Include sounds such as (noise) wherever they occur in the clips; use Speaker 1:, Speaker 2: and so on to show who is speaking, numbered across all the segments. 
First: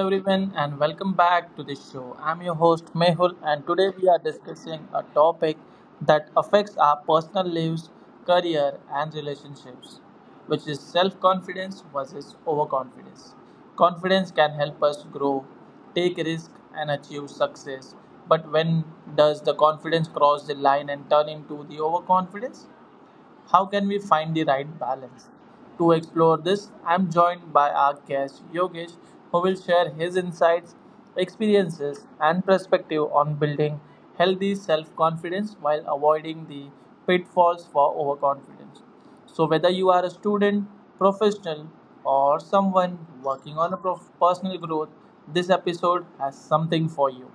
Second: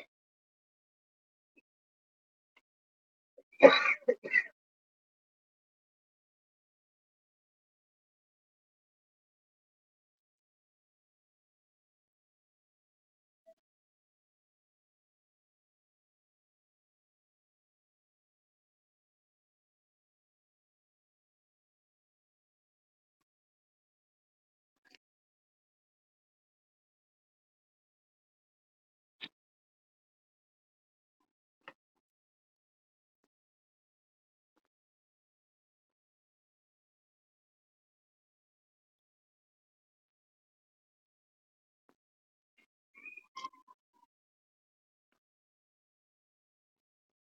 Speaker 1: everyone and welcome back to the show. I'm your host Mehul and today we are discussing a topic that affects our personal lives, career and relationships, which is self-confidence versus overconfidence. Confidence can help us grow, take risks, and achieve success, but when does the confidence cross the line and turn into the overconfidence? How can we find the right balance? To explore this, I'm joined by our guest Yogesh, who will share his insights, experiences, and perspective on building healthy self confidence while avoiding the pitfalls for overconfidence. So, whether you are a student, professional, or someone working on a personal growth, this episode has something for you.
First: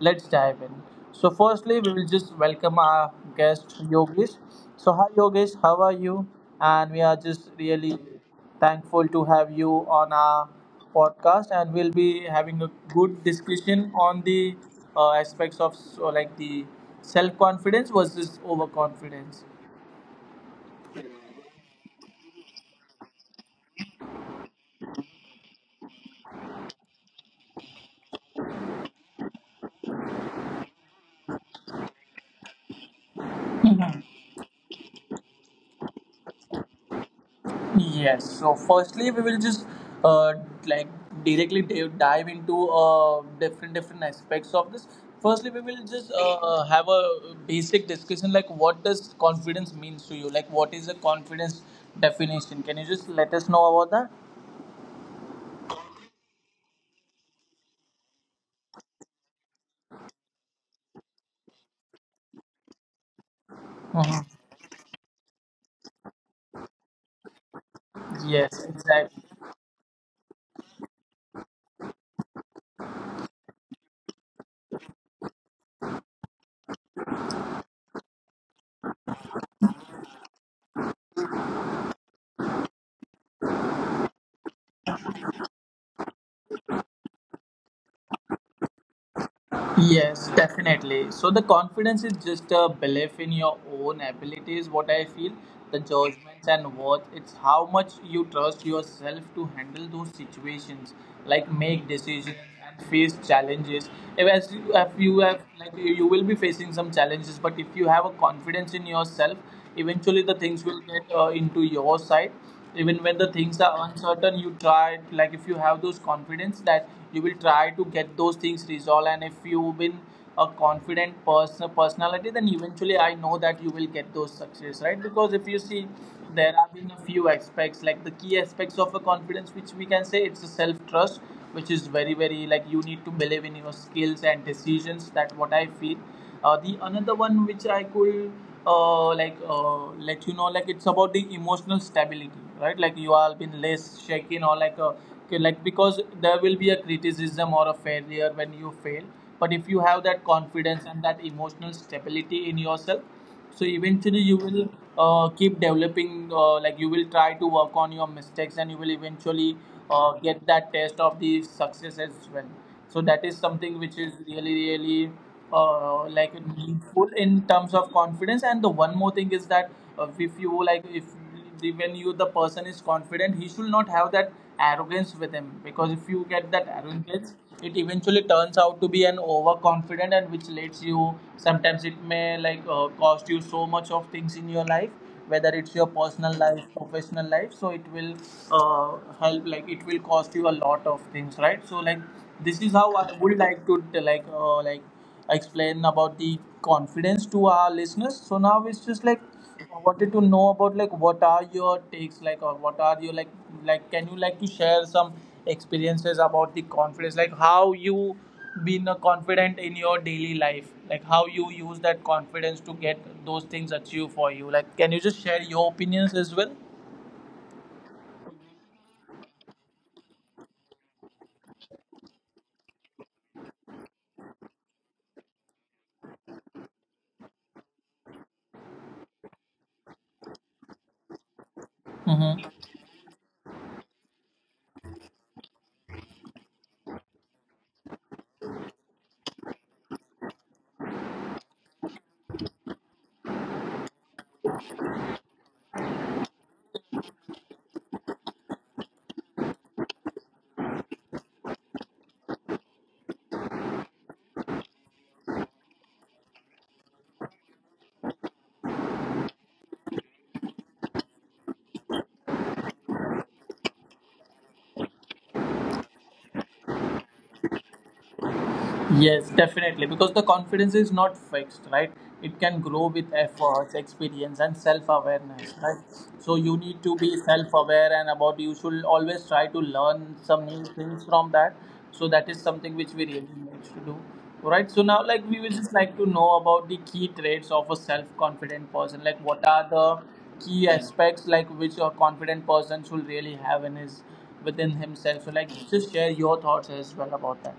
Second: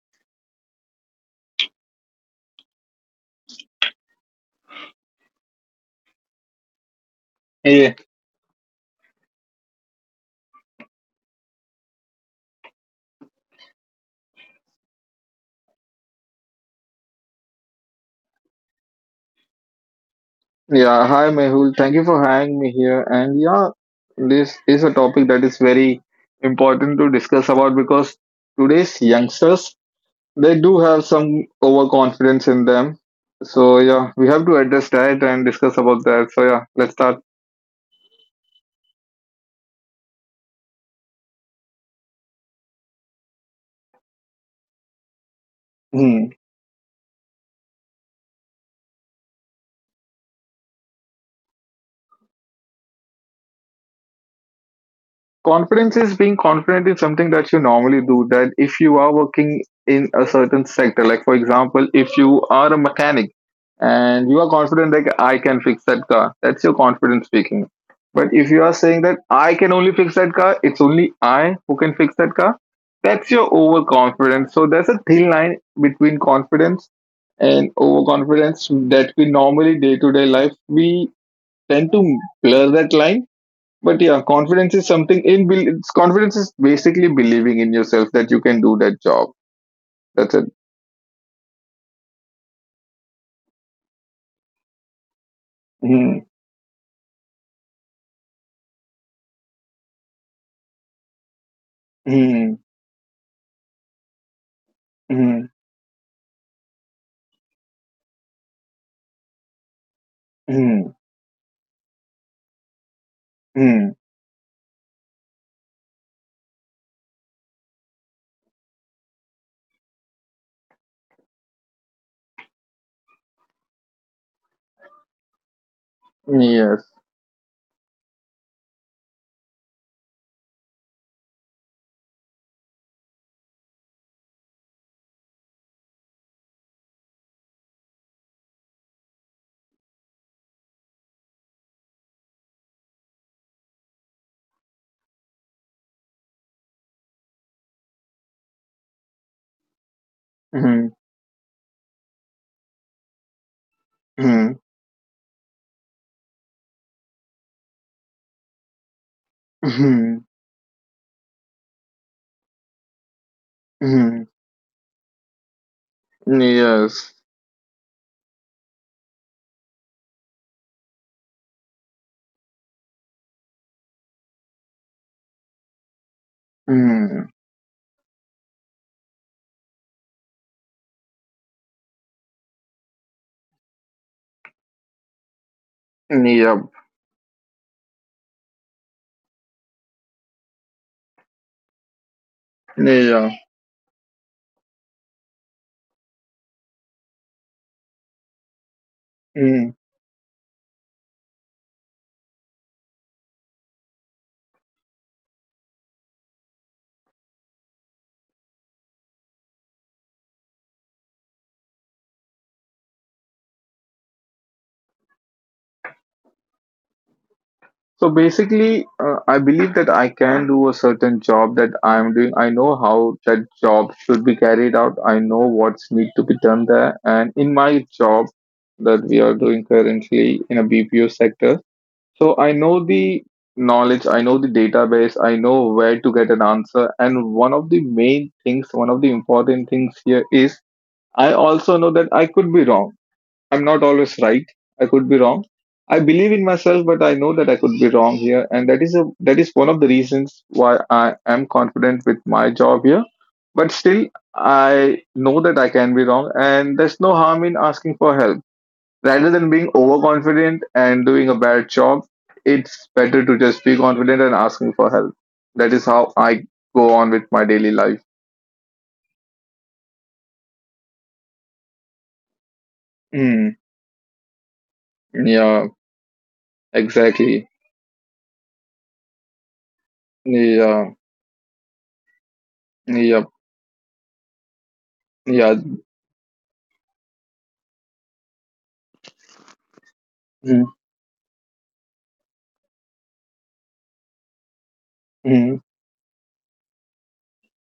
Speaker 1: Let's dive in. So, firstly, we will just welcome our guest Yogesh. So, hi Yogesh, how are you? And we are just
Speaker 2: Yeah,
Speaker 1: really thankful to have you on our podcast, and we'll be having a good discussion on the aspects of so like the self confidence versus overconfidence.
Speaker 2: yeah. Hi, Mehul. Thank you for having me here. And yeah, this is a topic that is very important to discuss about because today's youngsters they do have some overconfidence in them. So yeah, we have to address that and discuss about that. So yeah, let's start.
Speaker 1: Yes. So firstly, we will just uh, like directly dive into different aspects of this. Firstly, we will just
Speaker 2: Hmm.
Speaker 1: have a basic discussion like what does confidence means to you? Like what is the confidence definition? Can you just let us know about that?
Speaker 2: Confidence is being confident in something that you normally do. That if you are working in a certain sector, like for example, if you are a mechanic and
Speaker 1: Mhm.
Speaker 2: you are confident that I can fix that car, that's your confidence speaking. But if you
Speaker 1: Yes,
Speaker 2: are saying that
Speaker 1: exactly.
Speaker 2: I can only fix that car, it's only I who can fix that car, that's your overconfidence. So there's a thin line between confidence and overconfidence that we normally day to day life we tend to blur that line, but yeah, confidence is something it's confidence is basically believing in yourself that you can do that job.
Speaker 1: Yes,
Speaker 2: That's it.
Speaker 1: definitely. So the confidence is just a belief in your own abilities. What I feel, the
Speaker 2: Hmm.
Speaker 1: judgments and worth. It's how much you trust yourself to handle those situations, like make decisions
Speaker 2: Hmm.
Speaker 1: and face challenges. If as you, if you
Speaker 2: Hmm.
Speaker 1: have like you will be facing some challenges, but if you have a confidence in yourself, eventually the things will
Speaker 2: Hmm.
Speaker 1: get into your side even when the things are
Speaker 2: Hmm.
Speaker 1: uncertain, you try like if you have those confidence that you will try to get those things resolved. And if you've been a confident person personality, then eventually I know that you will get those success, right? Because if you see, there have
Speaker 2: Yes.
Speaker 1: been a few aspects like the key aspects of a confidence, which we can say it's a self trust, which is very like you need to believe in your skills and decisions, that what I feel. The another one which I could like let you know, like it's about the emotional stability, right? Like you are been less shaken, or like okay, like because there will be a criticism or a failure when you fail. But if you have that
Speaker 2: Hmm.
Speaker 1: confidence and that emotional stability in yourself, so eventually you
Speaker 2: Hmm.
Speaker 1: will keep developing. Like you will try to work on your mistakes and you will eventually
Speaker 2: Hmm.
Speaker 1: get that taste of the success as well. So that is something which is
Speaker 2: Hmm.
Speaker 1: really really like
Speaker 2: Yes.
Speaker 1: meaningful in terms of confidence. And the one more thing is that if you like if when you, the person is confident, he should not have that arrogance with him. Because if you get that
Speaker 2: Hmm.
Speaker 1: arrogance, it eventually turns out to be an overconfident and which leads you, sometimes it may like cost you so much of things in your life, whether it's your personal
Speaker 2: Yeah.
Speaker 1: life, professional life. So it will uh, help like it will cost you a lot of things, right? So like this is how I
Speaker 2: Yeah.
Speaker 1: would like to like like explain about the confidence to our listeners. So now it's just like
Speaker 2: Hmm.
Speaker 1: I wanted to know about like what are your takes like or what are your like can you like to share some experiences about the confidence, like how you been confident in your daily life, like how you use that confidence to get those things achieved for you. Like can you just share your opinions as well?
Speaker 2: So basically, I believe that I can do a certain job that I'm doing. I know how that job should be carried out. I know what's need to be done there. And in my job that we are doing currently in a BPO sector, so I
Speaker 1: Mm-hmm.
Speaker 2: know the knowledge, I know the database, I know where to get an answer. And one of the main things, one of the important things here is I also know that I could be wrong. I'm not always right. I could be wrong. I believe in myself, but I know that I could be wrong here, and that is one of the reasons why I am confident with my job here. But still, I know that I can be wrong, and there's no harm in asking for help. Rather than being overconfident and doing a bad job, it's better to just be confident and asking for help. That is how I go on with my daily life.
Speaker 1: Yes, definitely. Because the confidence is not fixed, right? It can grow with
Speaker 2: Mm,
Speaker 1: efforts, experience, and self awareness,
Speaker 2: yeah,
Speaker 1: right? So you need to be
Speaker 2: exactly.
Speaker 1: self aware and about you should always try to learn some new
Speaker 2: Yeah,
Speaker 1: things from that. So that is something which we
Speaker 2: yeah,
Speaker 1: really need to do. Right. So now like we will
Speaker 2: yeah.
Speaker 1: just like to know about the key traits of a self confident person. Like what are the
Speaker 2: Mm,
Speaker 1: key aspects like which a confident person should really have in his within himself. So like
Speaker 2: mm.
Speaker 1: just share your thoughts as well about that.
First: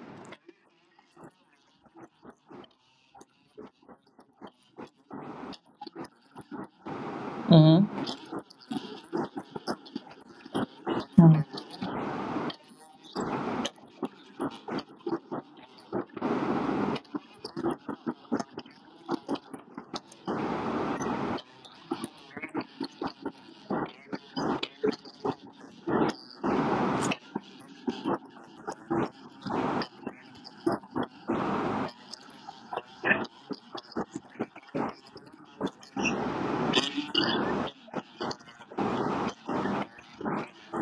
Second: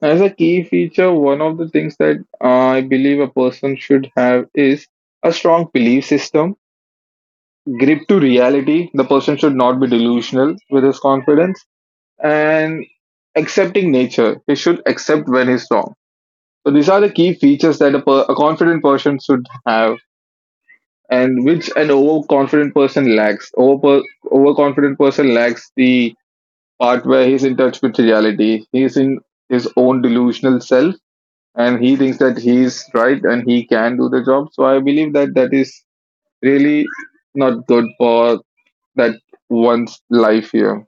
Speaker 2: As a key feature, one of the things that I believe a person should have is a strong belief system, grip
Speaker 1: Mm-hmm.
Speaker 2: to reality. The person should not be delusional with his confidence and accepting nature. He should accept when he's wrong. So these are the key features that a confident person should have and which an overconfident person lacks. Overconfident person lacks the part where he's in touch with reality. He's in his own delusional self and he thinks that he's right and he can do the job. So I believe that that is really not good for that one's life here.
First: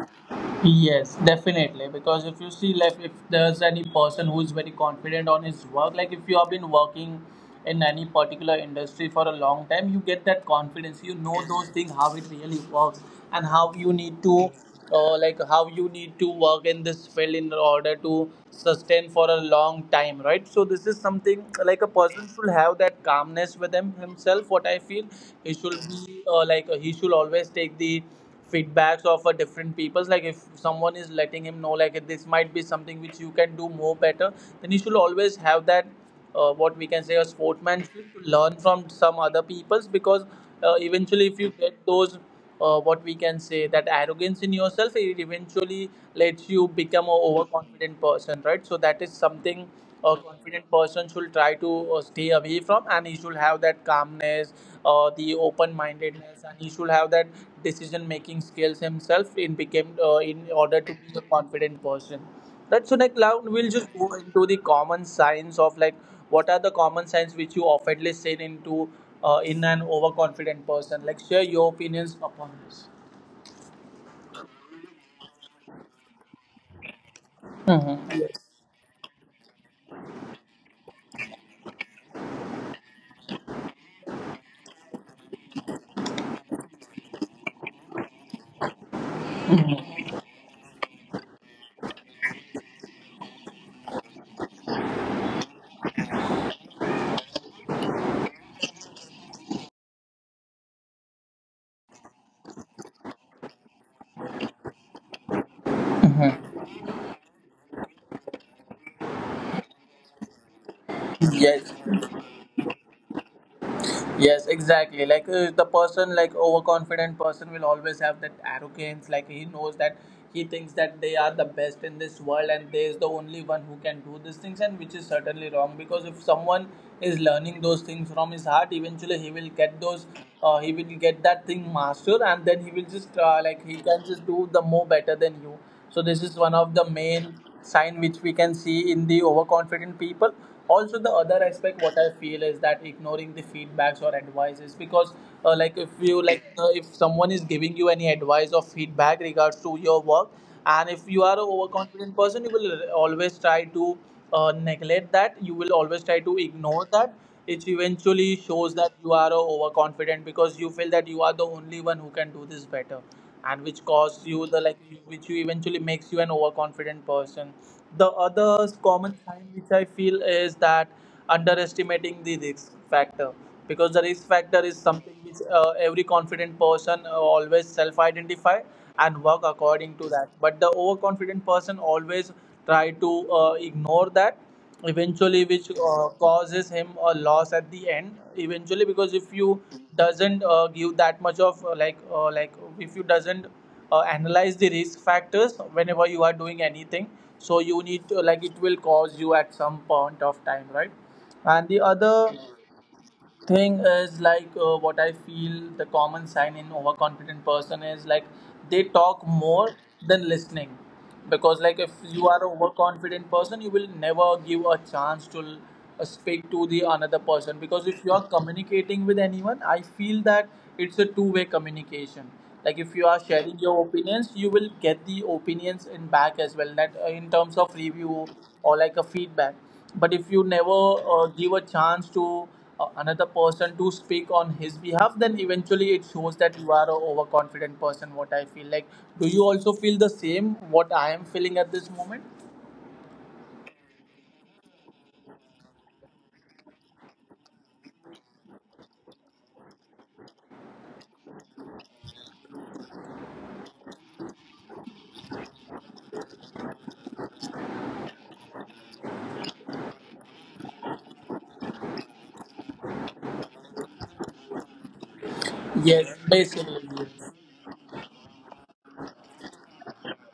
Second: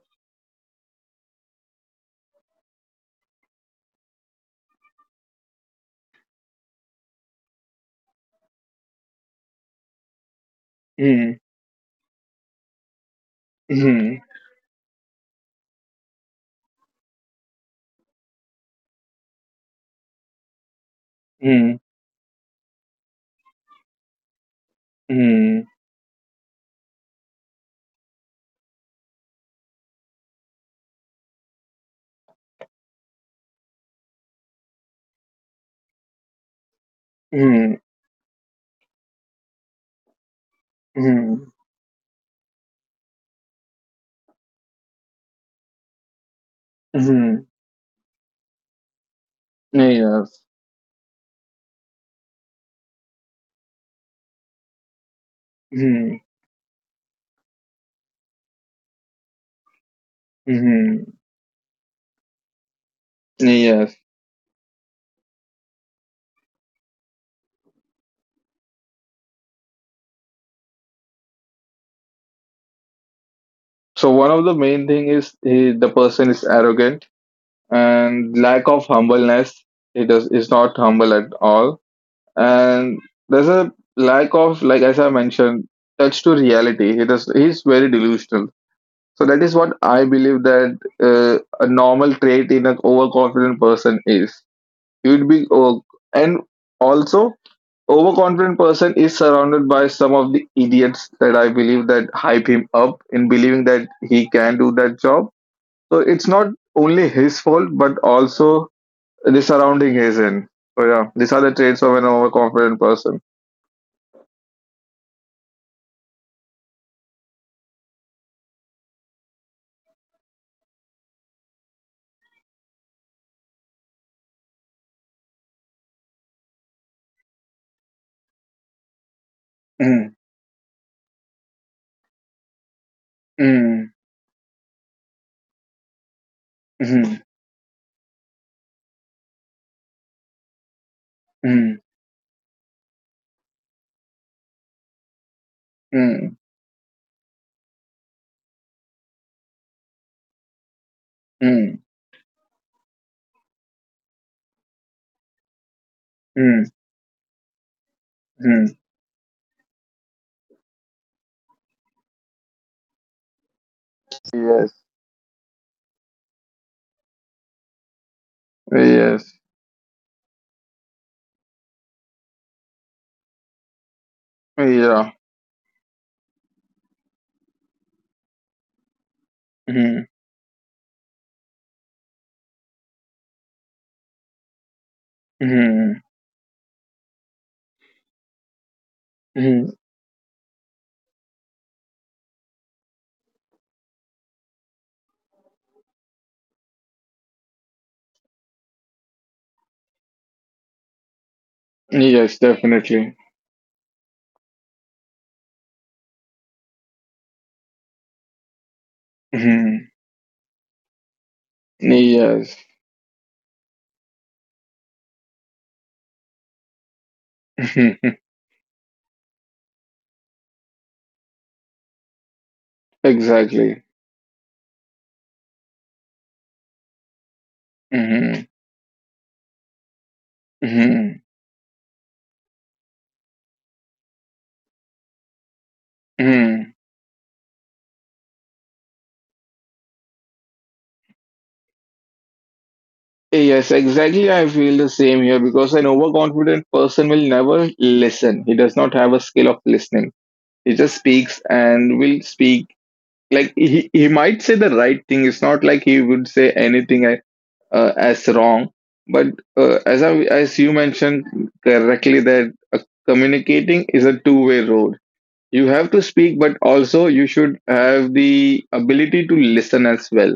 Speaker 1: Yes, definitely. Because if you see, like, if there's any person who is very confident on his work, like if you have been working in any particular industry for a long time, you get that confidence. You
Speaker 2: Mm,
Speaker 1: know those things, how it really works, and how you
Speaker 2: mm,
Speaker 1: need to, like, how you need to work in this field in order to sustain for a long time, right? So this is something
Speaker 2: mm,
Speaker 1: like a person should have that calmness with him himself. What I feel, he
Speaker 2: mm,
Speaker 1: should be like he should always take the feedbacks of different peoples. Like if someone is letting him know like this might be something which you can do more better, then you should always have that what we can say a
Speaker 2: mm,
Speaker 1: sportsmanship to learn from some other peoples. Because eventually if you
Speaker 2: mm,
Speaker 1: get those what we can say that arrogance in yourself, it eventually lets you become a
Speaker 2: mm,
Speaker 1: overconfident person, right? So that is something a
Speaker 2: yes.
Speaker 1: confident person should try to stay away from. And he should have that calmness, the open
Speaker 2: Mm,
Speaker 1: mindedness, and he should have that decision making skills himself in became in order to be
Speaker 2: mm.
Speaker 1: a confident person, right? So like now we'll just
Speaker 2: Yes.
Speaker 1: go into the common signs of like what are the common signs which you oftenly see into in an overconfident person. Like share your opinions upon this.
Speaker 2: So one of the main thing is he, the person is arrogant
Speaker 1: Mhm.
Speaker 2: and lack of humbleness. He does is not humble at all. And there's a lack of, like, as I mentioned, touch to reality. He's very delusional. So that is what I believe that a normal trait in an overconfident person is he would be, oh, and also overconfident person is surrounded by some of the idiots that I believe that hype him up in believing that he can do that job. So it's not
Speaker 1: Mhm.
Speaker 2: only his fault but also the surrounding is in. So yeah, these are the
Speaker 1: Yes.
Speaker 2: traits of an overconfident person.
Speaker 1: Yes, exactly. Like the person, like overconfident person, will always have that arrogance. Like he knows that, he thinks that they are the best in this world and they is the only one who can do these things, and which is certainly wrong. Because if someone is learning those things from his heart, eventually he will get those.
Speaker 2: Mm,
Speaker 1: He will get that thing mastered, and then he will just like he
Speaker 2: mm,
Speaker 1: can just do the more better than you. So this is one of the
Speaker 2: mhm,
Speaker 1: main sign which we can see in the overconfident people. Also, the other
Speaker 2: mm,
Speaker 1: aspect what I feel is that ignoring the feedbacks or advices. Because like if you
Speaker 2: mm,
Speaker 1: like if someone is giving you any advice or feedback regards to your work, and if you are an
Speaker 2: mm,
Speaker 1: overconfident person, you will always try to neglect that. You will always try to
Speaker 2: mm,
Speaker 1: ignore that. It eventually
Speaker 2: mhm.
Speaker 1: shows that you are overconfident because you feel that you are the only one who can do this better, and which causes you the
Speaker 2: Yes.
Speaker 1: like, which you eventually makes you an overconfident person. The other common
Speaker 2: Yes.
Speaker 1: sign which I feel is that underestimating the risk factor. Because the risk factor is
Speaker 2: Yeah.
Speaker 1: something which every confident person always self identify and work according
Speaker 2: Mhm,
Speaker 1: to that. But the overconfident person always try to ignore that, eventually which
Speaker 2: mhm,
Speaker 1: causes him a loss at the end eventually. Because if you
Speaker 2: mhm.
Speaker 1: doesn't give that much of like if you doesn't analyze the risk factors whenever you are doing anything, so you need to, like it will cause you at some point of time, right? And the other
Speaker 2: Yes, definitely.
Speaker 1: thing is like what I feel the common sign in overconfident person is like they talk more
Speaker 2: Mhm.
Speaker 1: than listening. Because like if you are
Speaker 2: Yes.
Speaker 1: overconfident person, you will never give a chance to speak to the another person. Because if you are
Speaker 2: (laughs)
Speaker 1: communicating with anyone, I feel that it's a two-way communication. Like if you are sharing
Speaker 2: Exactly.
Speaker 1: your opinions, you will get the opinions in back as well, that in terms of review
Speaker 2: Mhm,
Speaker 1: or like a feedback. But if you never
Speaker 2: mhm,
Speaker 1: give a chance to another person to speak on his behalf, then eventually it shows that you
Speaker 2: mhm.
Speaker 1: are a overconfident person, what I feel. Like do you also feel the same what I am feeling at this moment?
Speaker 2: Yes, exactly. I feel the same here because an overconfident person will never listen. He does not have a skill of listening. He just speaks and will speak like he might say the right thing. It's not like he would say anything as wrong. But as you mentioned correctly, that communicating is a two-way road. You have to
Speaker 1: Yes,
Speaker 2: speak, but
Speaker 1: basically,
Speaker 2: also you
Speaker 1: yes,
Speaker 2: should have the ability to listen as well.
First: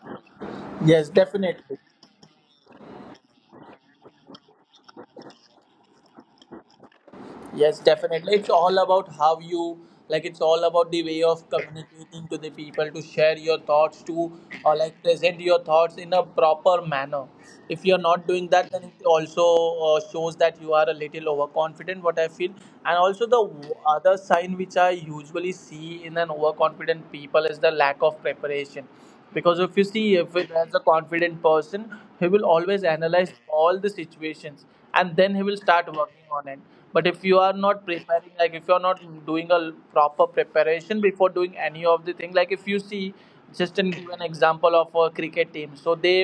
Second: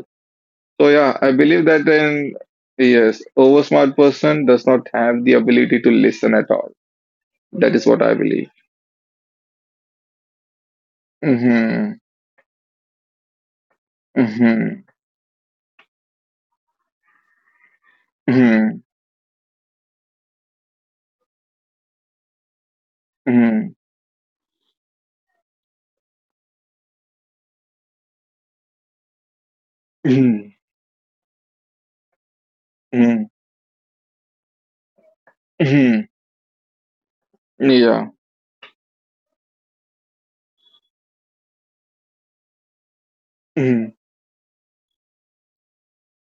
Speaker 2: So
Speaker 1: yes,
Speaker 2: yeah, I believe
Speaker 1: definitely.
Speaker 2: that an yes, over smart person does not have the ability to listen at all. That
Speaker 1: Yes,
Speaker 2: is what I
Speaker 1: definitely. It's
Speaker 2: believe.
Speaker 1: all about how you like. It's all about the way of
Speaker 2: Hmm.
Speaker 1: communicating to the people, to share your thoughts to or
Speaker 2: Hmm.
Speaker 1: like present your thoughts in a proper manner. If you're not doing that,
Speaker 2: Hmm.
Speaker 1: then it also shows that you are a little overconfident. What I feel, and also the
Speaker 2: Hmm.
Speaker 1: other sign which I usually see in an overconfident people is the lack of preparation. Because if you see, if it
Speaker 2: Hmm.
Speaker 1: as a confident person, he will always
Speaker 2: Hmm.
Speaker 1: analyze all the situations and then he will start
Speaker 2: Hmm.
Speaker 1: working on it. But if you are not
Speaker 2: Yeah.
Speaker 1: preparing, like if you are not doing a proper preparation before doing any of the thing, like if you see, just an
Speaker 2: Hmm.
Speaker 1: give an example of a cricket team, so they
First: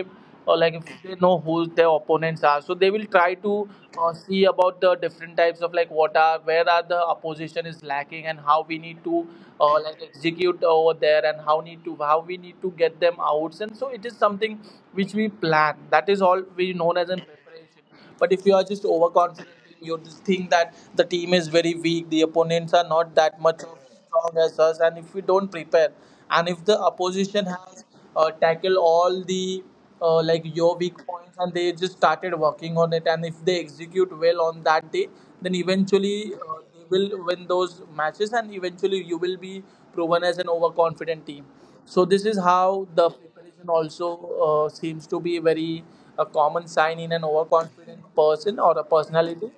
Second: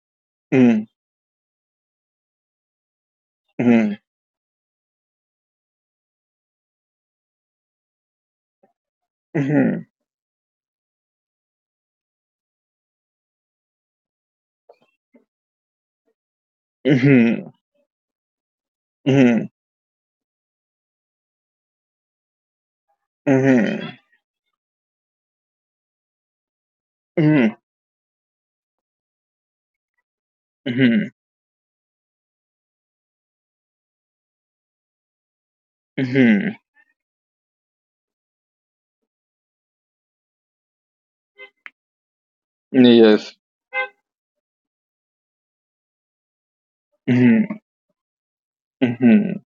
Speaker 1: or like
Speaker 2: Hmm.
Speaker 1: if they know who their opponents are, so they will try to
Speaker 2: Hmm.
Speaker 1: see about the different types of, like, what are, where are the opposition is lacking and how we need to like execute over there and how need to, how we need to get them outs. And so it is something which we plan, that is all we known as an
Speaker 2: Hmm.
Speaker 1: preparation. But if you are just
Speaker 2: Hmm.
Speaker 1: overconfident, you just think that the team is very weak, the opponents are not that much of
Speaker 2: Mm-hmm.
Speaker 1: strong as us, and if we don't prepare, and if the opposition
Speaker 2: Mm-hmm.
Speaker 1: has tackled all the like your weak
Speaker 2: Mm-hmm.
Speaker 1: points and they just started working on it, and if they execute well on that day, then eventually
Speaker 2: Mm-hmm.
Speaker 1: will win those matches and eventually you will be proven as an overconfident team. So this is how the
Speaker 2: Yes.
Speaker 1: preparation also seems to be very a common sign in an
Speaker 2: Mm-hmm.
Speaker 1: overconfident person or a
Speaker 2: Mm-hmm.
Speaker 1: personality.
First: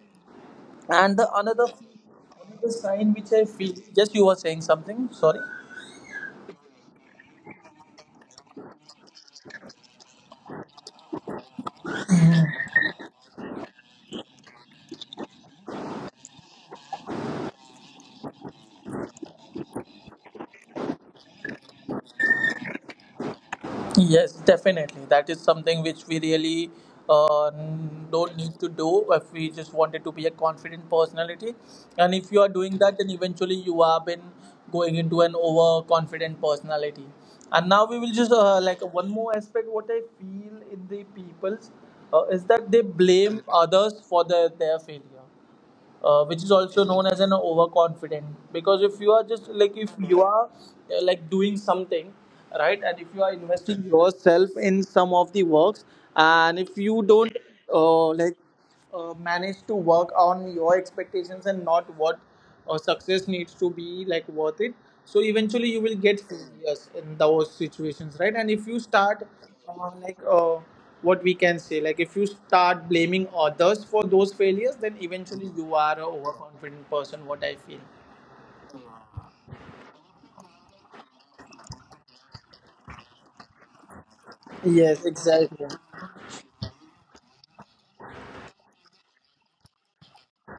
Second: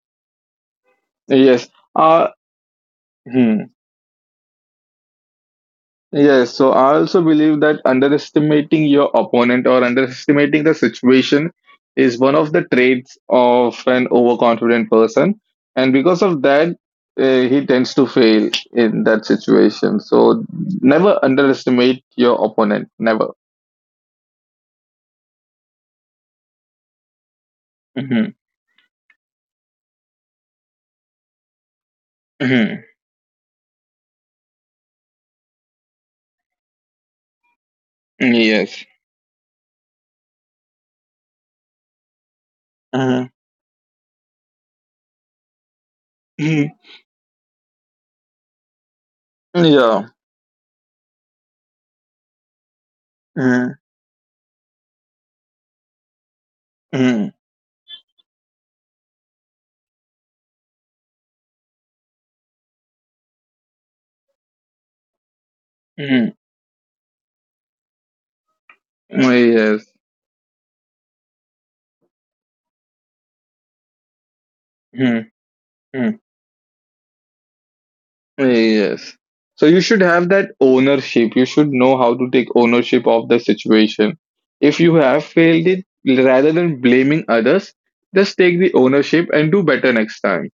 Speaker 1: And the
Speaker 2: Yes. Uh,
Speaker 1: another sign which I feel,
Speaker 2: hmm.
Speaker 1: yes, you were saying something, sorry.
Speaker 2: Yes. So I also believe that underestimating your opponent or underestimating the situation is one of the traits of an overconfident person, and because of that, he tends to fail in that situation. So never underestimate your opponent. Never.
Speaker 1: Yes, definitely. That is something which we really uh,
Speaker 2: Mm-hmm.
Speaker 1: don't need to do if we just wanted to be a confident personality. And if you are doing
Speaker 2: Mm-hmm.
Speaker 1: that, then eventually you are been going into an overconfident personality. And now we will just like
Speaker 2: Yes.
Speaker 1: one more aspect. What I feel in the people's is that they
Speaker 2: Mm-hmm.
Speaker 1: blame others for the, their failure, which is
Speaker 2: Mm-hmm.
Speaker 1: also known as an overconfident. Because if you are just, like if
Speaker 2: Yeah.
Speaker 1: you are like doing something right, and if you are
Speaker 2: Mm-hmm.
Speaker 1: investing yourself in some of the works, and if you
Speaker 2: Mm-hmm.
Speaker 1: don't like manage to work on your expectations and not what or success needs to be, like, worth it, so eventually you will get failures in those situations, right? And if you start
Speaker 2: Oh, yes.
Speaker 1: like what we can say, like if you start blaming others for those failures, then
Speaker 2: Mm-hmm.
Speaker 1: eventually you are a overconfident person, what I feel.
Speaker 2: Yes. So you should have that ownership. You should know how to take ownership of the situation. If you
Speaker 1: Yes,
Speaker 2: have failed
Speaker 1: exactly.
Speaker 2: it, rather than blaming others, just take the ownership and do better next time.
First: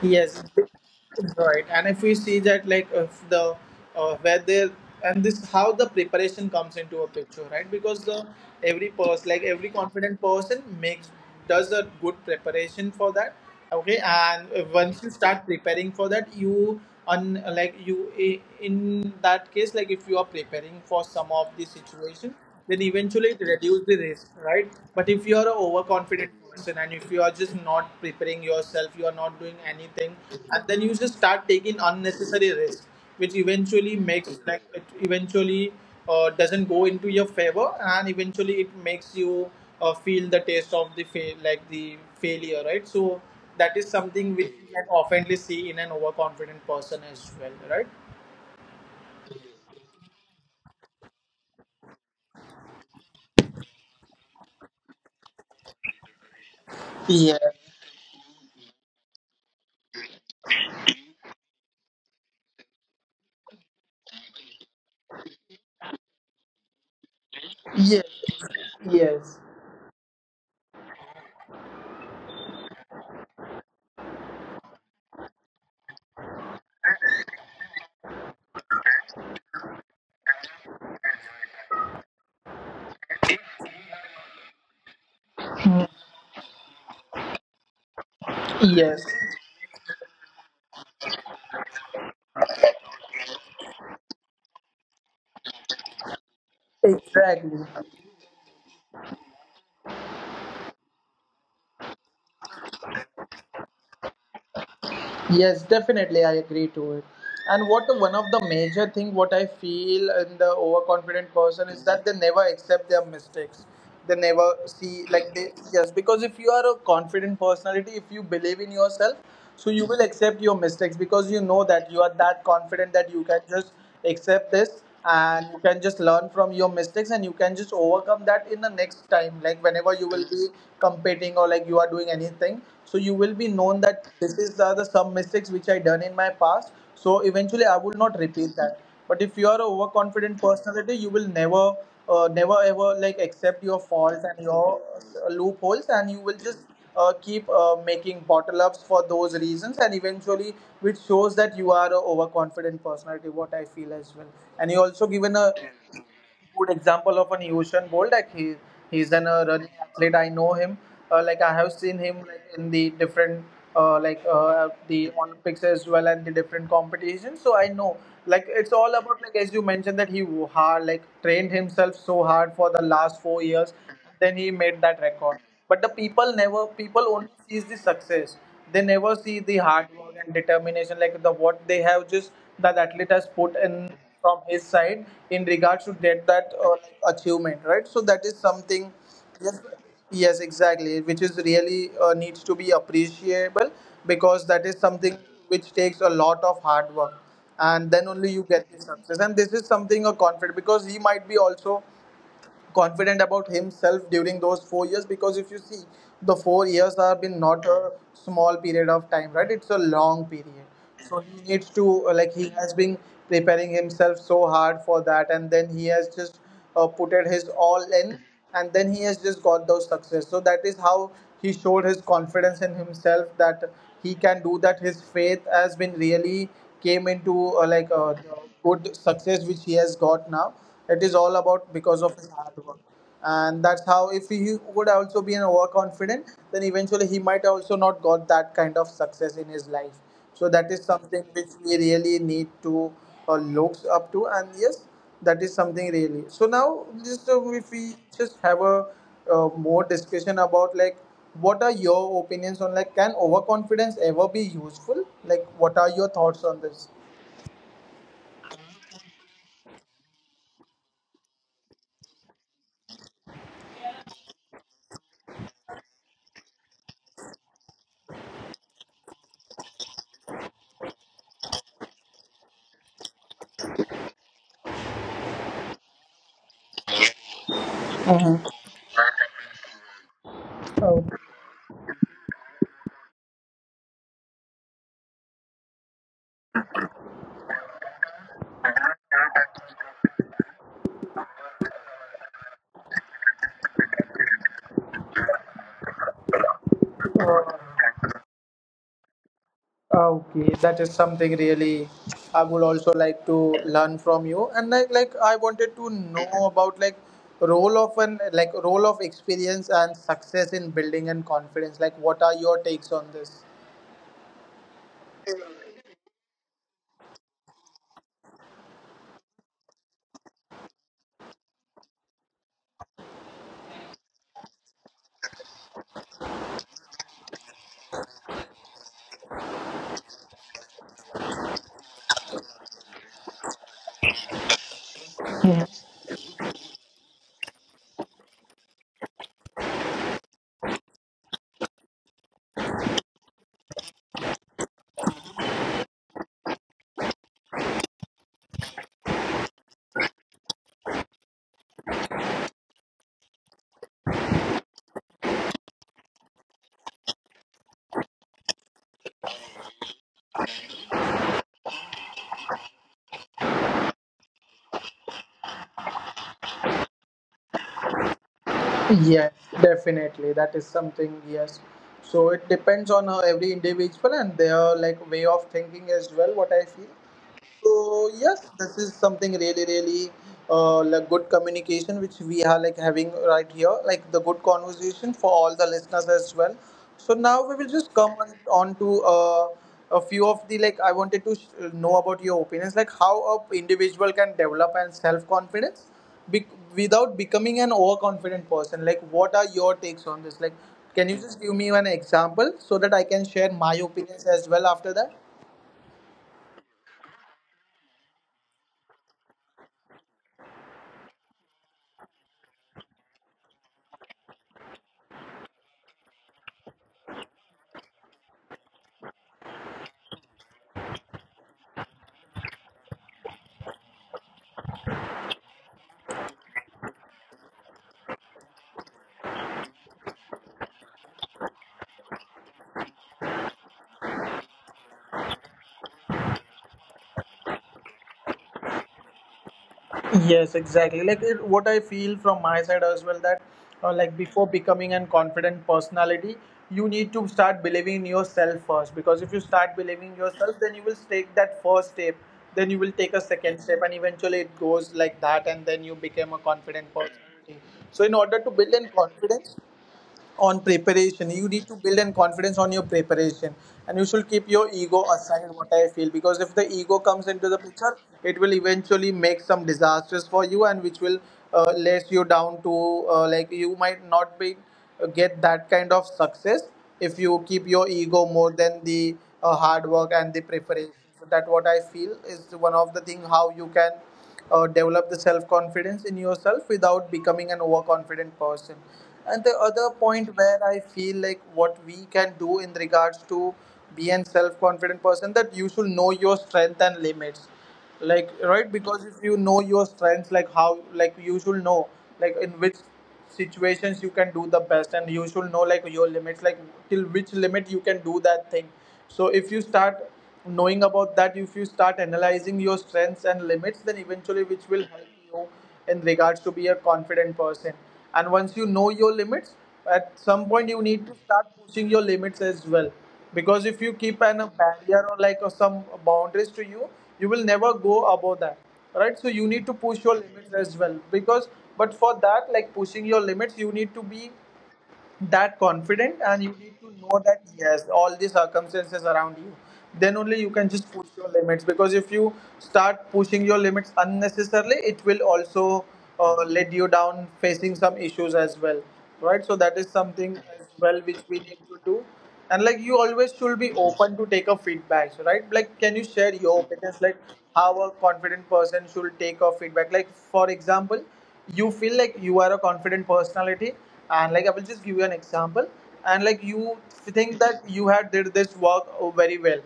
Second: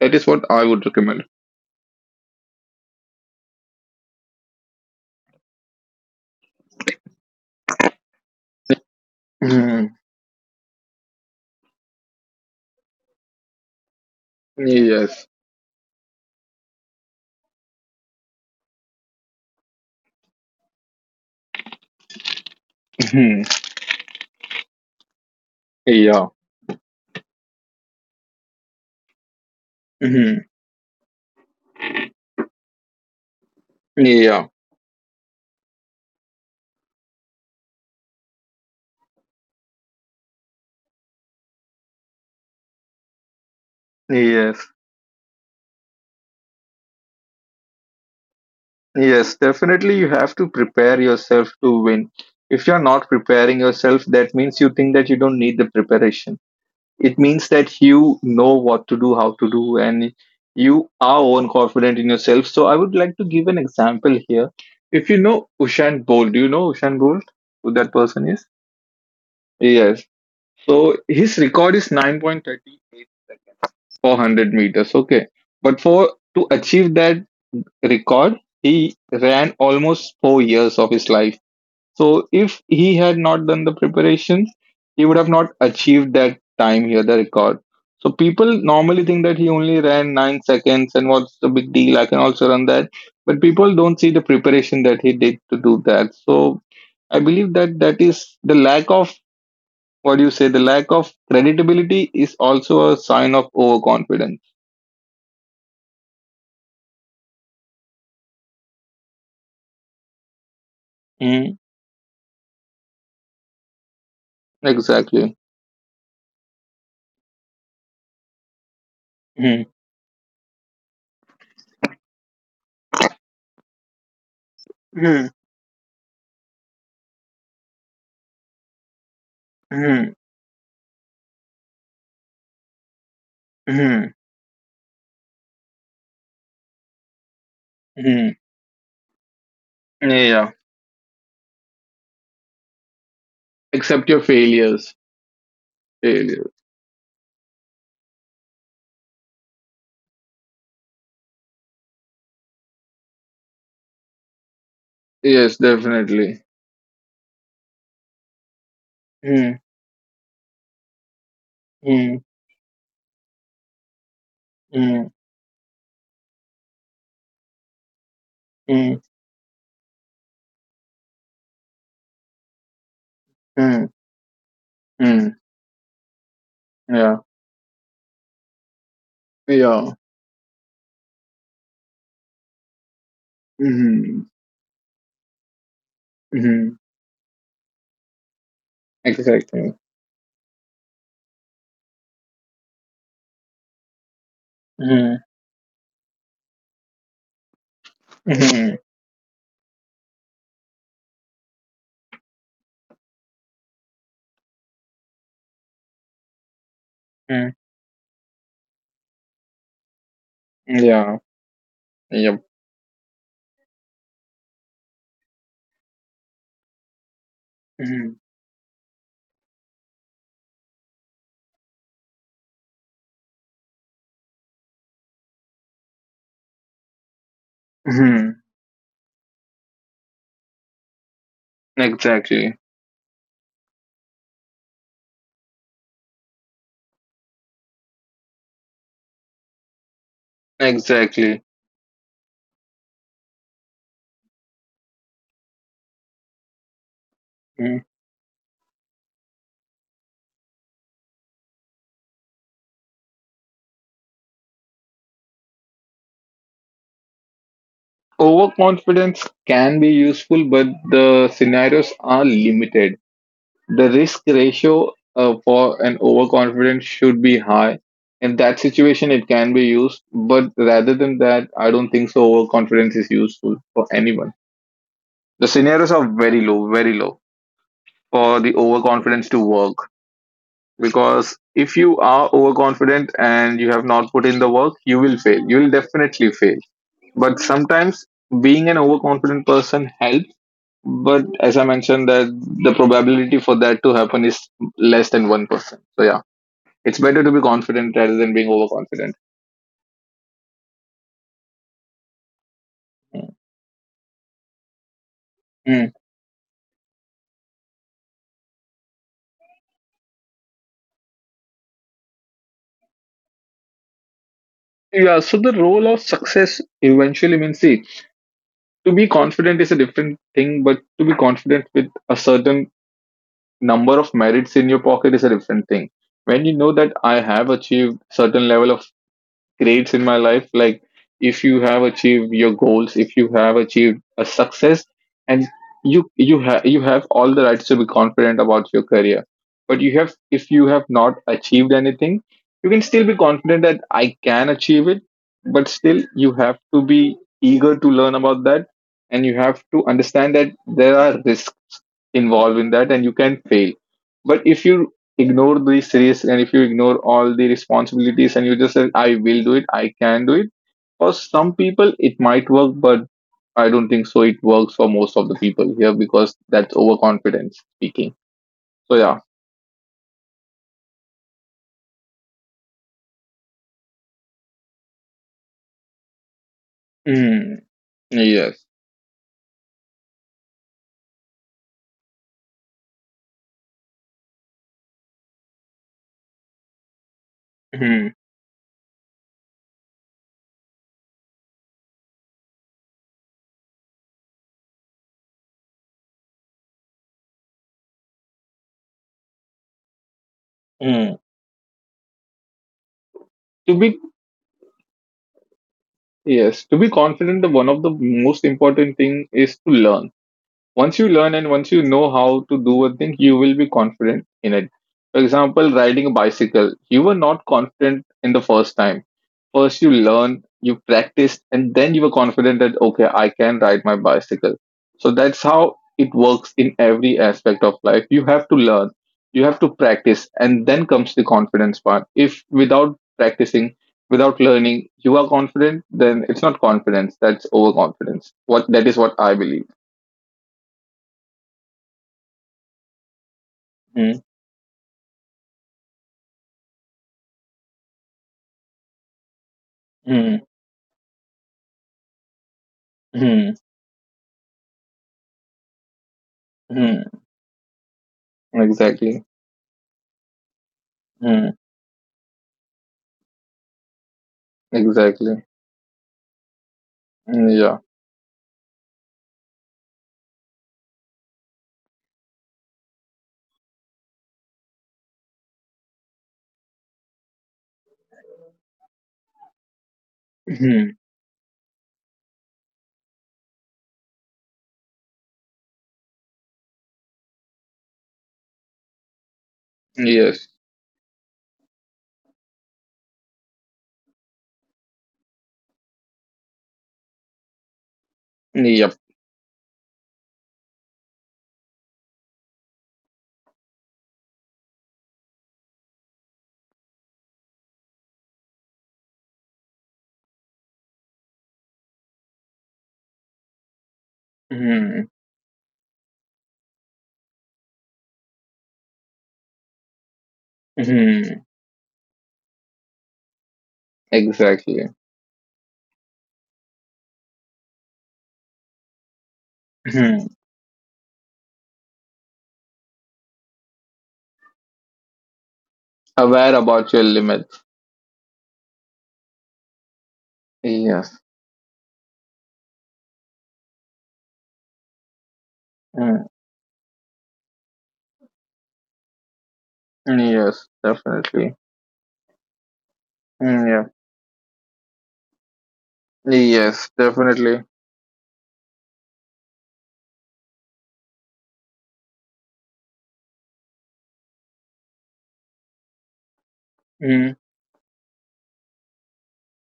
Speaker 2: That is
Speaker 1: Yes,
Speaker 2: what I would recommend.
Speaker 1: right. And if we see that, like, if the where they, and this how the preparation comes into a picture, right? Because the every person, like every
Speaker 2: Mhm.
Speaker 1: confident person, makes does a good preparation for that. Okay, and once you
Speaker 2: Yes.
Speaker 1: start preparing for that, you un like you I- in that case, like if you are preparing for some of the situation, then eventually
Speaker 2: Mhm.
Speaker 1: it reduce the risk, right? But if you are an
Speaker 2: Yeah.
Speaker 1: overconfident person and if you are just not preparing yourself, you are not doing anything,
Speaker 2: Mhm.
Speaker 1: and then you just start taking unnecessary risk, which eventually makes,
Speaker 2: Yeah.
Speaker 1: like it eventually doesn't go into your favor, and eventually it makes you feel the taste of the fail, like the failure, right? So that is something which
Speaker 2: Yes.
Speaker 1: you can oftenly see in an overconfident person as well, right?
Speaker 2: Yes. Definitely, you have to prepare yourself to win. If you're not preparing yourself, that means you think that you don't need the preparation. It
Speaker 1: Yes,
Speaker 2: means that you know what to do, how to do, and you are own confident in yourself. So I would like to give an example here. If you know Ushan Bolt, do you know Ushan Bolt? Who that
Speaker 1: yes,
Speaker 2: person is?
Speaker 1: yes,
Speaker 2: Yes. So his record is 9.38 for 100 meters. Okay. But for to achieve that record, he ran almost 4 years of his life. So if he had not done the preparations, he would have not achieved that time here, the record. So people normally
Speaker 1: yes,
Speaker 2: think that he only ran 9 seconds and what's the big deal? I can also run that. But people don't see the preparation that he did to do that. So I believe
Speaker 1: exactly.
Speaker 2: that that is the lack of, what do you say? The lack of creditability is also a sign of overconfidence.
Speaker 1: Yes, definitely, I agree to it. And what one of the major thing what I feel in the overconfident
Speaker 2: Mm,
Speaker 1: person is that they never accept their mistakes. They never see,
Speaker 2: exactly.
Speaker 1: like they, yes, because if you are a confident personality, if you believe in yourself,
Speaker 2: Mm,
Speaker 1: so you will accept your mistakes because you know that you are that confident that you can just accept this
Speaker 2: mm,
Speaker 1: and you can just learn from your mistakes and you can just overcome that in the next time, like whenever
Speaker 2: mm,
Speaker 1: you will be competing or like you are doing anything, so you will be known that
Speaker 2: mm,
Speaker 1: this is the some mistakes which I done in my past, so eventually I will not
Speaker 2: mm.
Speaker 1: repeat that. But if you are a overconfident
Speaker 2: Yeah.
Speaker 1: personality, you will never never ever like accept your
Speaker 2: Accept your
Speaker 1: faults and your
Speaker 2: failures.
Speaker 1: loopholes, and you will
Speaker 2: Failures.
Speaker 1: just keep making bottle ups for those reasons, and eventually which shows that you are a overconfident personality, what I feel as well. And you also given
Speaker 2: Yes,
Speaker 1: a
Speaker 2: definitely.
Speaker 1: good example of an Usain Bolt. Like he, he's an
Speaker 2: Mm,
Speaker 1: running athlete. I know him. Like I have seen
Speaker 2: mm,
Speaker 1: him, like, in the different like
Speaker 2: mm,
Speaker 1: the Olympics as well and the different competitions. So I know, like it's
Speaker 2: mm,
Speaker 1: all about, like, as you mentioned that hard, like trained himself so hard for the last 4 years.
Speaker 2: mm,
Speaker 1: Then he made that
Speaker 2: mm.
Speaker 1: record. But the people never people
Speaker 2: Yeah,
Speaker 1: only sees the success, they never see the
Speaker 2: yeah.
Speaker 1: hard work and determination, like the what they have just, that athlete has put in
Speaker 2: Mm-hmm.
Speaker 1: from his side in regards to get that
Speaker 2: Mm-hmm.
Speaker 1: like, achievement, right? So that is something, yes,
Speaker 2: Exactly.
Speaker 1: yes, exactly, which is really needs to be appreciable, because that is
Speaker 2: Mm-hmm.
Speaker 1: something which takes a lot of hard work, and then only you
Speaker 2: Mm-hmm.
Speaker 1: get the success. And this is something a confident, because he might be also confident about himself during those 4 years, because if you see, the 4 years have been not a small period of time, right? It's a long period.
Speaker 2: Yeah.
Speaker 1: So he needs to like
Speaker 2: Yep.
Speaker 1: he has been preparing himself so hard for that, and then he has just put it his all
Speaker 2: Mm-hmm.
Speaker 1: in, and then he has just got those success. So that is how he showed his confidence in himself, that he can do that. His faith has been really came into like
Speaker 2: Mm-hmm.
Speaker 1: the good success which he has got now. It is all about because of his
Speaker 2: Exactly.
Speaker 1: hard work. And that's how if he would also be an overconfident, then eventually he might also not got that kind of success in his life. So that is something
Speaker 2: Exactly.
Speaker 1: which we really need to look up to. And yes, that is something really. So now, just if
Speaker 2: Mm.
Speaker 1: we just have a more discussion about, like, what are your opinions on, like, can overconfidence ever be useful? Like, what are your thoughts on this?
Speaker 2: Overconfidence can be useful, but the scenarios are limited. The risk ratio for an overconfidence should be high. In that situation, it can be used, but rather than that, I don't think so. Overconfidence is useful for anyone. The scenarios are very low for
Speaker 1: Mhm.
Speaker 2: the overconfidence to work because if you are overconfident and you have not put in the work, you will fail. You will definitely fail. But sometimes being an overconfident person helps. But as I mentioned, that the probability for that to happen is less than 1%. So yeah. It's better to be confident rather than being overconfident.
Speaker 1: Ah, okay, that is something really I would also like to learn from you. And like I wanted
Speaker 2: Mm.
Speaker 1: to know about, like, role of an, like, role of experience and success in building and confidence. Like, what are your takes on this?
Speaker 2: Yeah, so the role of success eventually means, see, to be confident is a different thing, but to be confident with a certain number of merits in your pocket is a different thing. When you know that I have achieved certain level of grades in my life, like if you have achieved your goals, if you have achieved a success, and you have all the rights to be confident about your career. But you have, if you have not achieved anything, you can still be confident that I can achieve it. But still you have to be eager to learn about that, and you have to understand that there are risks involved in that and you can fail. But if you ignore these risks and if you ignore all the responsibilities and you just say, I will do it, I can do it. For some people it might work, but I don't think so it works for most of the people here because that's overconfidence speaking. So yeah.
Speaker 1: Yes, definitely. That is something, yes. So it depends on every individual and their, like, way of thinking as well, what I feel.
Speaker 2: Mm,
Speaker 1: So yes,
Speaker 2: yes.
Speaker 1: this is something really, really like good communication which we are, like, having right here, like the good conversation for all the listeners as well. So now we will just
Speaker 2: Mm,
Speaker 1: come on to a few of the, like, I wanted to know about your opinions, like how a individual can develop and self confidence be- without becoming an overconfident person. Like, what are your takes on this? Like,
Speaker 2: mm.
Speaker 1: can you just give me an example so that I can share
Speaker 2: to
Speaker 1: my
Speaker 2: be
Speaker 1: opinions as well after that?
Speaker 2: yes to be confident, the one of the most important thing is to learn. Once you learn and once you know how to do a thing, you will be confident in it. For example, riding a bicycle, you were not confident in the first time. First, you learn, you practice, and then you were confident that, okay, I can ride my bicycle. So that's how it works in every aspect of life. You have to learn, you have to practice, and then comes the confidence part. If without practicing, without learning, you are confident, then it's not confidence, that's overconfidence. What That is what I believe.
Speaker 1: Yes, exactly. Like it, what I feel from my side as well, that like before becoming an confident personality, you need to start believing in yourself first, because if you start believing in
Speaker 2: Mm.
Speaker 1: yourself, then you will take that first step, then you will take a
Speaker 2: Hmm.
Speaker 1: second step, and eventually it goes like that, and then you become a
Speaker 2: Hmm.
Speaker 1: confident personality. So in order to build in
Speaker 2: Exactly.
Speaker 1: confidence, on preparation
Speaker 2: Hmm.
Speaker 1: you need to build in confidence on your preparation, and you should keep your ego
Speaker 2: Exactly.
Speaker 1: aside, what I feel, because if the ego comes
Speaker 2: Mm,
Speaker 1: into the
Speaker 2: yeah.
Speaker 1: picture, it will eventually make some disasters for you, and which will let you down to like you might not be get that kind of success if you keep your ego more than the hard work and the
Speaker 2: Hmm.
Speaker 1: preparation. So that what I feel is one of the thing how you can develop the self confidence in yourself without becoming an overconfident person. And the other
Speaker 2: Yes.
Speaker 1: point where I feel like what we can do in regards to be an self confident person, that you should know your strength and limits. Like, right,
Speaker 2: Yep.
Speaker 1: because if you know your strengths, like you should know like in which situations you can do the best, and you should know like your limits, like till which limit you can do that thing. So if you start knowing about that, if you start analyzing your strengths and limits, then eventually which will
Speaker 2: Hmm.
Speaker 1: help you in regards to be a confident person. And once you know your limits, at some point you need to
Speaker 2: Hmm.
Speaker 1: start pushing your limits as well. Because if you keep a
Speaker 2: Exactly.
Speaker 1: barrier or like or some boundaries to you, you will never go above that, right? So you need to push your
Speaker 2: Hmm.
Speaker 1: limits as well because, but for that, like pushing your limits, you need to be that confident and
Speaker 2: Aware
Speaker 1: you need
Speaker 2: about your
Speaker 1: to know that,
Speaker 2: limits.
Speaker 1: yes, all the circumstances around you, then only you can just push
Speaker 2: Yes.
Speaker 1: your limits. Because if you start pushing your limits unnecessarily, it will also
Speaker 2: Hmm.
Speaker 1: let you down facing some issues as well, right? So that is something
Speaker 2: Yes.
Speaker 1: as well which we
Speaker 2: Definitely.
Speaker 1: need to do. And like you always
Speaker 2: Hmm.
Speaker 1: should be
Speaker 2: Yeah.
Speaker 1: open to take a feedback, right? Like can you share your
Speaker 2: Yes.
Speaker 1: opinions, like
Speaker 2: Definitely.
Speaker 1: how a confident person should take a feedback? Like for example, you feel like you are a confident personality, and like I will just give you an example. And like you
Speaker 2: Hmm.
Speaker 1: think that you had did this work very well,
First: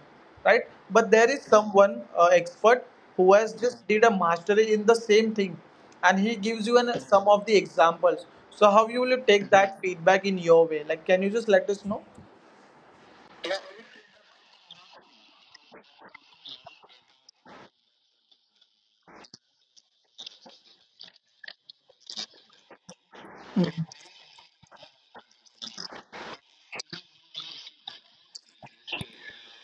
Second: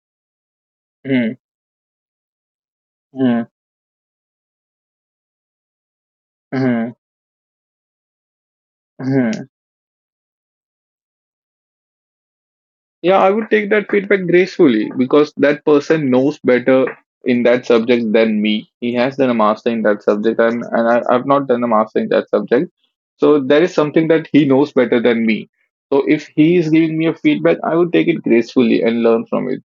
Speaker 1: right? But there
Speaker 2: Hmm.
Speaker 1: is someone expert who
Speaker 2: Hmm.
Speaker 1: has just did a mastery in the same thing, and he gives you
Speaker 2: Hmm.
Speaker 1: some of the examples. So how you will
Speaker 2: Hmm.
Speaker 1: take that feedback in your way, like can you just let us know?
Speaker 2: Yeah, I would take that feedback gracefully because that person knows better in that subject than me. He has done a master in that subject, and I've not done a master in that subject. So there is something that he knows better than me. So if he is giving me a feedback, I would take it gracefully and learn from it.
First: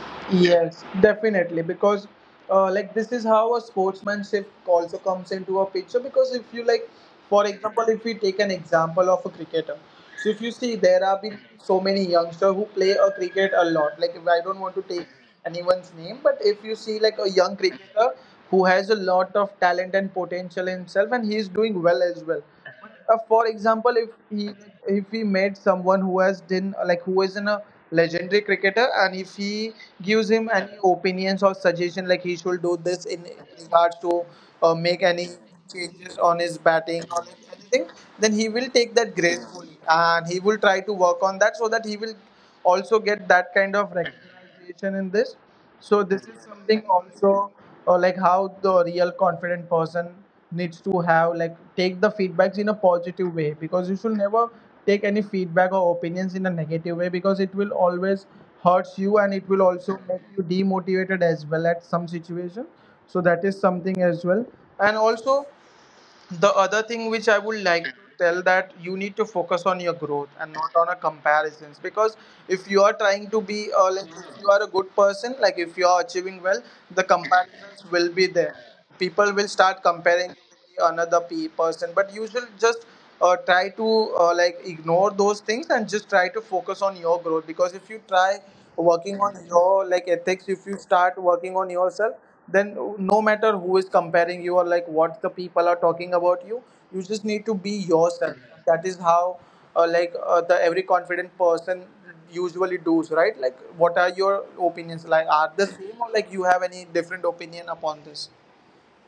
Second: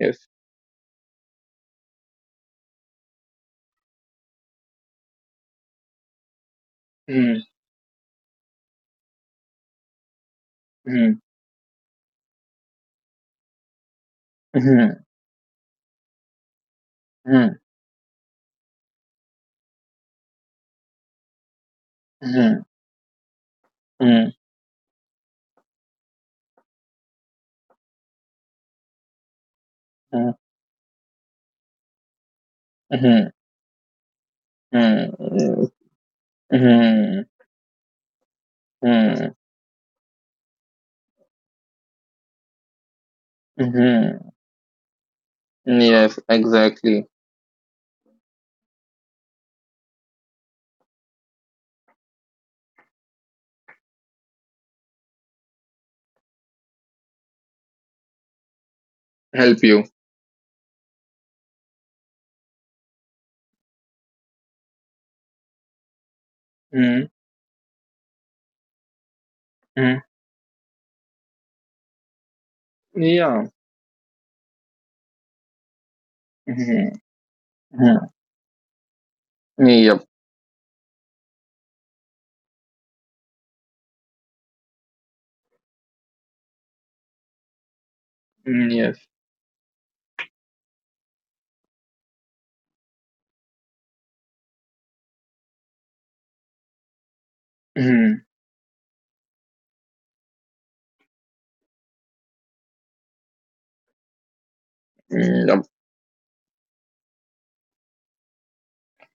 Speaker 2: Yes.
Speaker 1: Yes, definitely. Because, like, this is how a sportsmanship also comes into a picture. Because if you like,
Speaker 2: Mm,
Speaker 1: for example, if we take an example of a cricketer, so if you see, there
Speaker 2: mm,
Speaker 1: have been so many youngsters who play a cricket a lot. Like, if I don't want to
Speaker 2: mm,
Speaker 1: take anyone's name, but if you see like a young
Speaker 2: mm,
Speaker 1: cricketer who has a lot of talent and potential in himself, and he is doing well as well.
Speaker 2: mm,
Speaker 1: For example, if
Speaker 2: mm,
Speaker 1: he if he met someone who has done like who is in a legendary cricketer, and if he gives
Speaker 2: mm,
Speaker 1: him any opinions or suggestion like he should do this in
Speaker 2: mm,
Speaker 1: regards to make any
Speaker 2: mm,
Speaker 1: changes on his batting
Speaker 2: mm,
Speaker 1: or anything, then he will take that
Speaker 2: mm,
Speaker 1: gracefully and he will try to work on that so that he will also get that kind of recognition
Speaker 2: mm.
Speaker 1: personalization in this. So
Speaker 2: Yes,
Speaker 1: this is something
Speaker 2: exactly.
Speaker 1: also or like how the real confident person needs to have like take the feedbacks in a positive way, because you should never take any feedback or opinions in a negative way, because it will always hurts you and it will
Speaker 2: Help
Speaker 1: also
Speaker 2: you.
Speaker 1: make you demotivated as well at some situation. So that is something as well. And also the other thing
Speaker 2: Mm,
Speaker 1: which I would like to tell, that you need to focus on your
Speaker 2: mm.
Speaker 1: growth and not on a comparisons. Because if you are trying to
Speaker 2: Yeah.
Speaker 1: be like, if you are a good person, like if you are achieving well, the comparisons will be
Speaker 2: Mhm.
Speaker 1: there. People will start
Speaker 2: Yep.
Speaker 1: comparing with person, but you should just try to like ignore those things and just try to focus on your growth. Because if you try
Speaker 2: Mm, yes.
Speaker 1: working on your like ethics, if you start working on yourself, then no matter who is comparing you or like what the people are talking about you, you just need to be yourself.
Speaker 2: Mhm.
Speaker 1: That is how the every confident person usually does, right? Like what are your opinions, like
Speaker 2: Mm,
Speaker 1: are
Speaker 2: yep.
Speaker 1: the same or like you have any different opinion upon this?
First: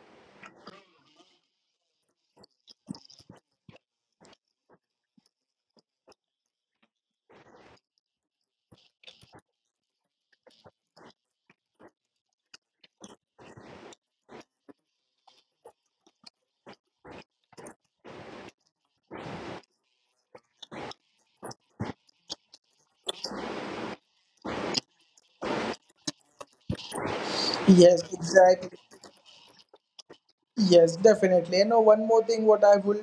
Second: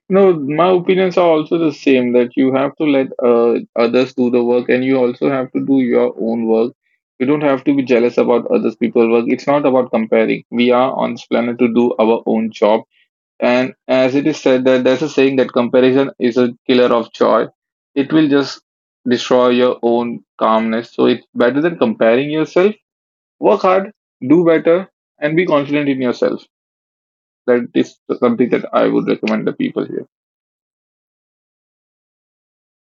Speaker 2: No, my opinions are also the same that you have to let others do the work and you also have to do your own work. You don't have to be jealous about others people's work. It's not about comparing. We are on this planet to do our own job. And as it is said that there's a saying that comparison is a killer of joy. It will just destroy your own calmness. So it's better than comparing yourself. Work hard, do better, and be confident in yourself. That
Speaker 1: Yes,
Speaker 2: is something
Speaker 1: exactly.
Speaker 2: that I would recommend the people here.
Speaker 1: Yes, definitely. And know, one more thing, what I will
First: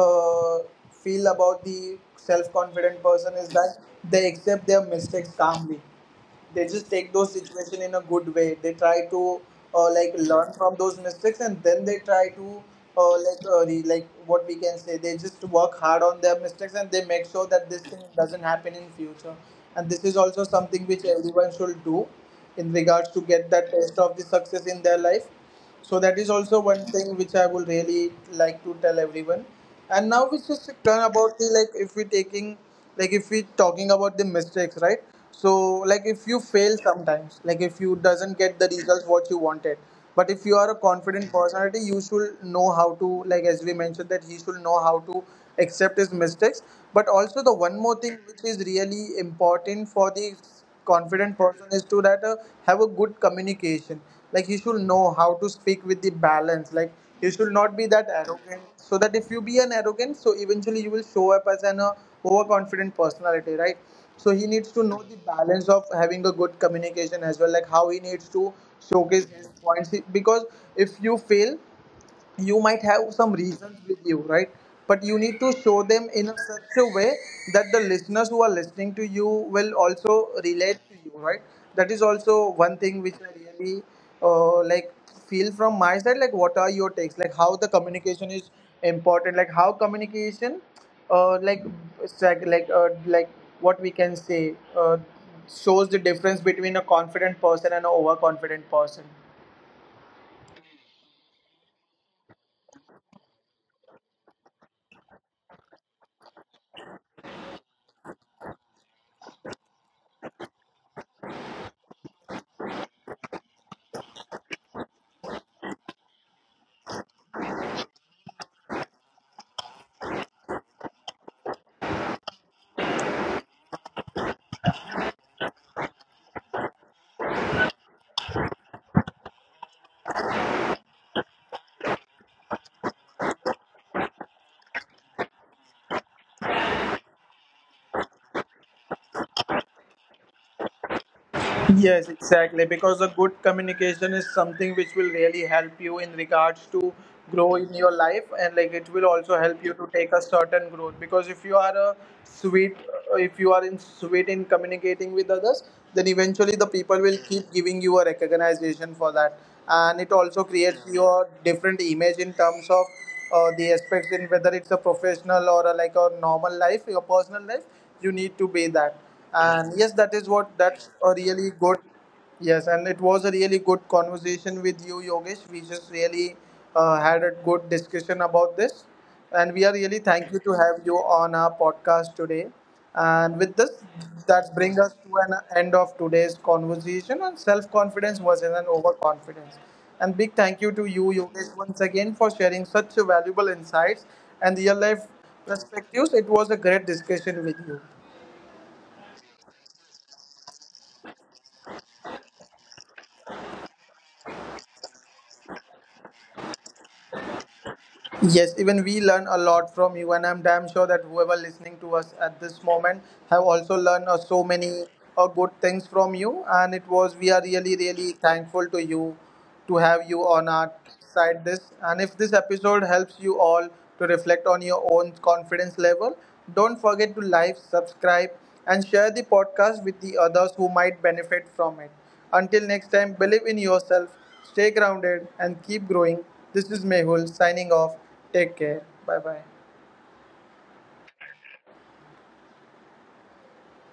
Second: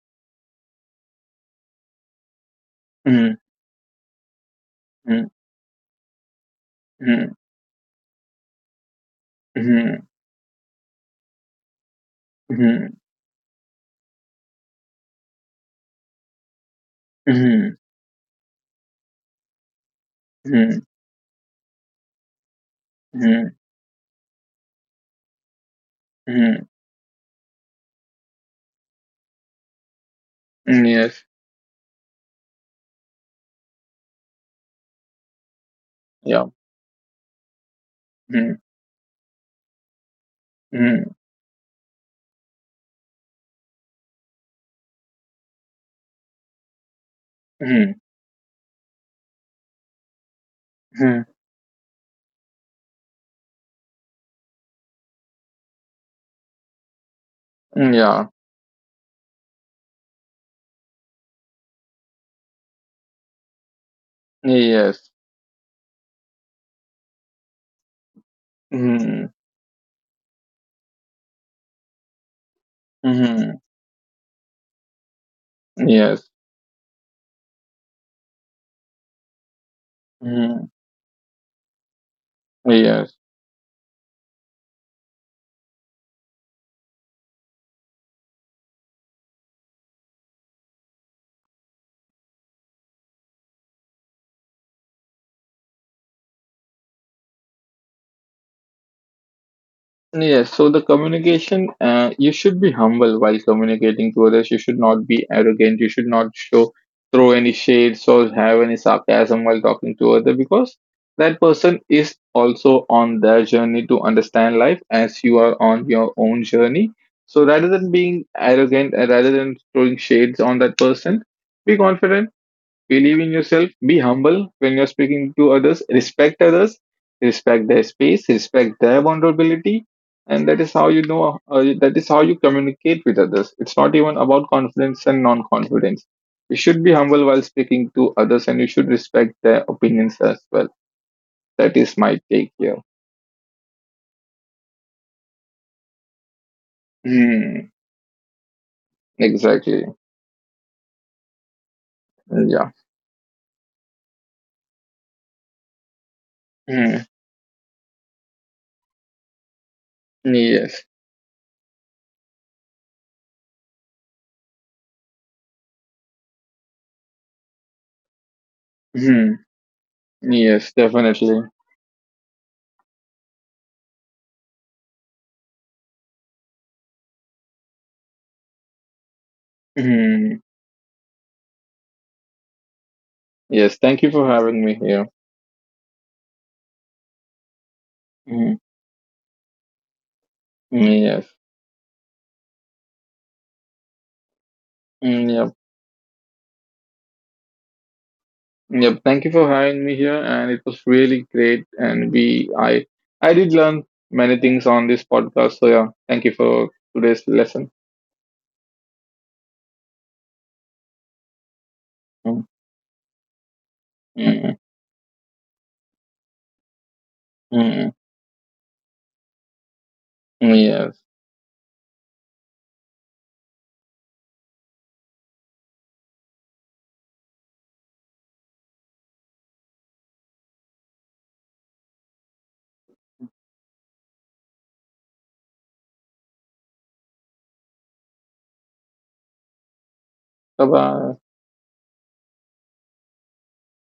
Speaker 1: feel about the self-confident
Speaker 2: Hmm.
Speaker 1: person is that they accept their
Speaker 2: Hmm.
Speaker 1: mistakes calmly. They just take those
Speaker 2: Hmm.
Speaker 1: situation in a good way. They try to
Speaker 2: Hmm.
Speaker 1: like learn from those mistakes, and then they try to
Speaker 2: Hmm.
Speaker 1: what we can say. They just work hard on their mistakes, and they make sure that
Speaker 2: Hmm.
Speaker 1: this thing doesn't happen in future. And this is also
Speaker 2: Hmm.
Speaker 1: something which everyone should do in regards to get
Speaker 2: Mm,
Speaker 1: that taste of the success in their life. So that is also
Speaker 2: mm,
Speaker 1: one thing which I would really like to tell everyone. And now we just
Speaker 2: mm,
Speaker 1: turn
Speaker 2: yes.
Speaker 1: about the like if we taking like if we talking about the mistakes, right? So like if you
Speaker 2: Yeah.
Speaker 1: fail sometimes, like if you doesn't
Speaker 2: Hmm.
Speaker 1: get the results what you wanted, but if you are a
Speaker 2: Hmm.
Speaker 1: confident personality, you should know how to, like as we mentioned that he should know how to accept his mistakes. But also the one
Speaker 2: Hmm.
Speaker 1: more thing which is really important for the
Speaker 2: Hmm.
Speaker 1: confident person is to that have a good communication, like he should know how to speak with the balance. Like you should not be
Speaker 2: Hmm,
Speaker 1: that
Speaker 2: yeah.
Speaker 1: arrogant, so that if you be an arrogant, so eventually you will show up as an overconfident personality, right? So he needs to know
Speaker 2: Yes.
Speaker 1: the balance of having a good communication as well, like how he needs to showcase
Speaker 2: Hmm.
Speaker 1: his points. Because if you fail, you might have some
Speaker 2: Hmm.
Speaker 1: reasons with you, right? But you need to show
Speaker 2: Hmm,
Speaker 1: them
Speaker 2: yes.
Speaker 1: in a such a way that the listeners who are listening to you will also
Speaker 2: Hmm.
Speaker 1: relate to you, right? That is also one thing
Speaker 2: Yes.
Speaker 1: which I really uh, like feel from my side. Like what are your takes, like how the communication is important, like how communication uh, like sec- like uh, like what we can say, shows the difference between a confident person and an overconfident person.
Speaker 2: Yes, so the communication, you should be humble while communicating to others. You should not be arrogant. You should not show, throw any shades or have any sarcasm while talking to other because that person is also on their journey to understand life as you are on your own journey. So rather than being arrogant, rather than throwing shades on that person, be confident. Believe in yourself. Be humble when you're speaking to others. Respect others. Respect their space. Respect their vulnerability. And that is how you know. That is how you communicate with others. It's not even about confidence and non-confidence. You should be humble while speaking to others, and you should respect their opinions as well. That is
Speaker 1: Yes,
Speaker 2: my take
Speaker 1: exactly.
Speaker 2: here.
Speaker 1: Because a good communication is something which will really help you in regards to grow
Speaker 2: Hmm.
Speaker 1: in your life, and like it will also help you
Speaker 2: Exactly.
Speaker 1: to take a certain growth. Because if you are a
Speaker 2: Yeah.
Speaker 1: sweet, if you are in sweet in communicating with others, then eventually the
Speaker 2: Hmm.
Speaker 1: people will keep giving you a recognition for that, and it also
Speaker 2: Yes.
Speaker 1: creates your different image in terms of the aspects in whether it's a professional or a, like a normal life, your personal life. You need to be that.
Speaker 2: Hmm.
Speaker 1: And yes, that is what,
Speaker 2: Yes.
Speaker 1: that's a
Speaker 2: Definitely.
Speaker 1: really good. Yes, and it was a really good conversation with you, Yogesh. We just really had a good discussion about this, and we are really
Speaker 2: Hmm.
Speaker 1: thankful to have you on our podcast today. And with
Speaker 2: Yes.
Speaker 1: this,
Speaker 2: Thank you for
Speaker 1: that
Speaker 2: having me
Speaker 1: brings us
Speaker 2: here.
Speaker 1: to an end of today's conversation on self-confidence
Speaker 2: Hmm.
Speaker 1: versus an overconfidence. And big thank you to
Speaker 2: Hmm,
Speaker 1: you,
Speaker 2: yes.
Speaker 1: Yogesh, once again for sharing such valuable insights and real life
Speaker 2: Mm, yep.
Speaker 1: perspectives. It was a great discussion with you.
Speaker 2: Yep. Thank you for having me here, and it was really great. And I did learn many things on this podcast. So yeah, thank you for today's lesson.
Speaker 1: Yes, even we learn a lot from you, and I'm damn sure that whoever listening to us at
Speaker 2: Mm,
Speaker 1: this moment have also learned
Speaker 2: mm,
Speaker 1: so
Speaker 2: mm,
Speaker 1: many good things from you. And it was we are really
Speaker 2: mm,
Speaker 1: really thankful to you to have you on
Speaker 2: mm,
Speaker 1: our
Speaker 2: yes.
Speaker 1: side. This, and if this episode helps you all to reflect on your own confidence level, don't forget to like, subscribe, and share the podcast with the others who might benefit from it. Until next time, believe in yourself, stay grounded and keep growing. This is Mehul signing off. Take care. Bye bye.
Speaker 2: Bye bye.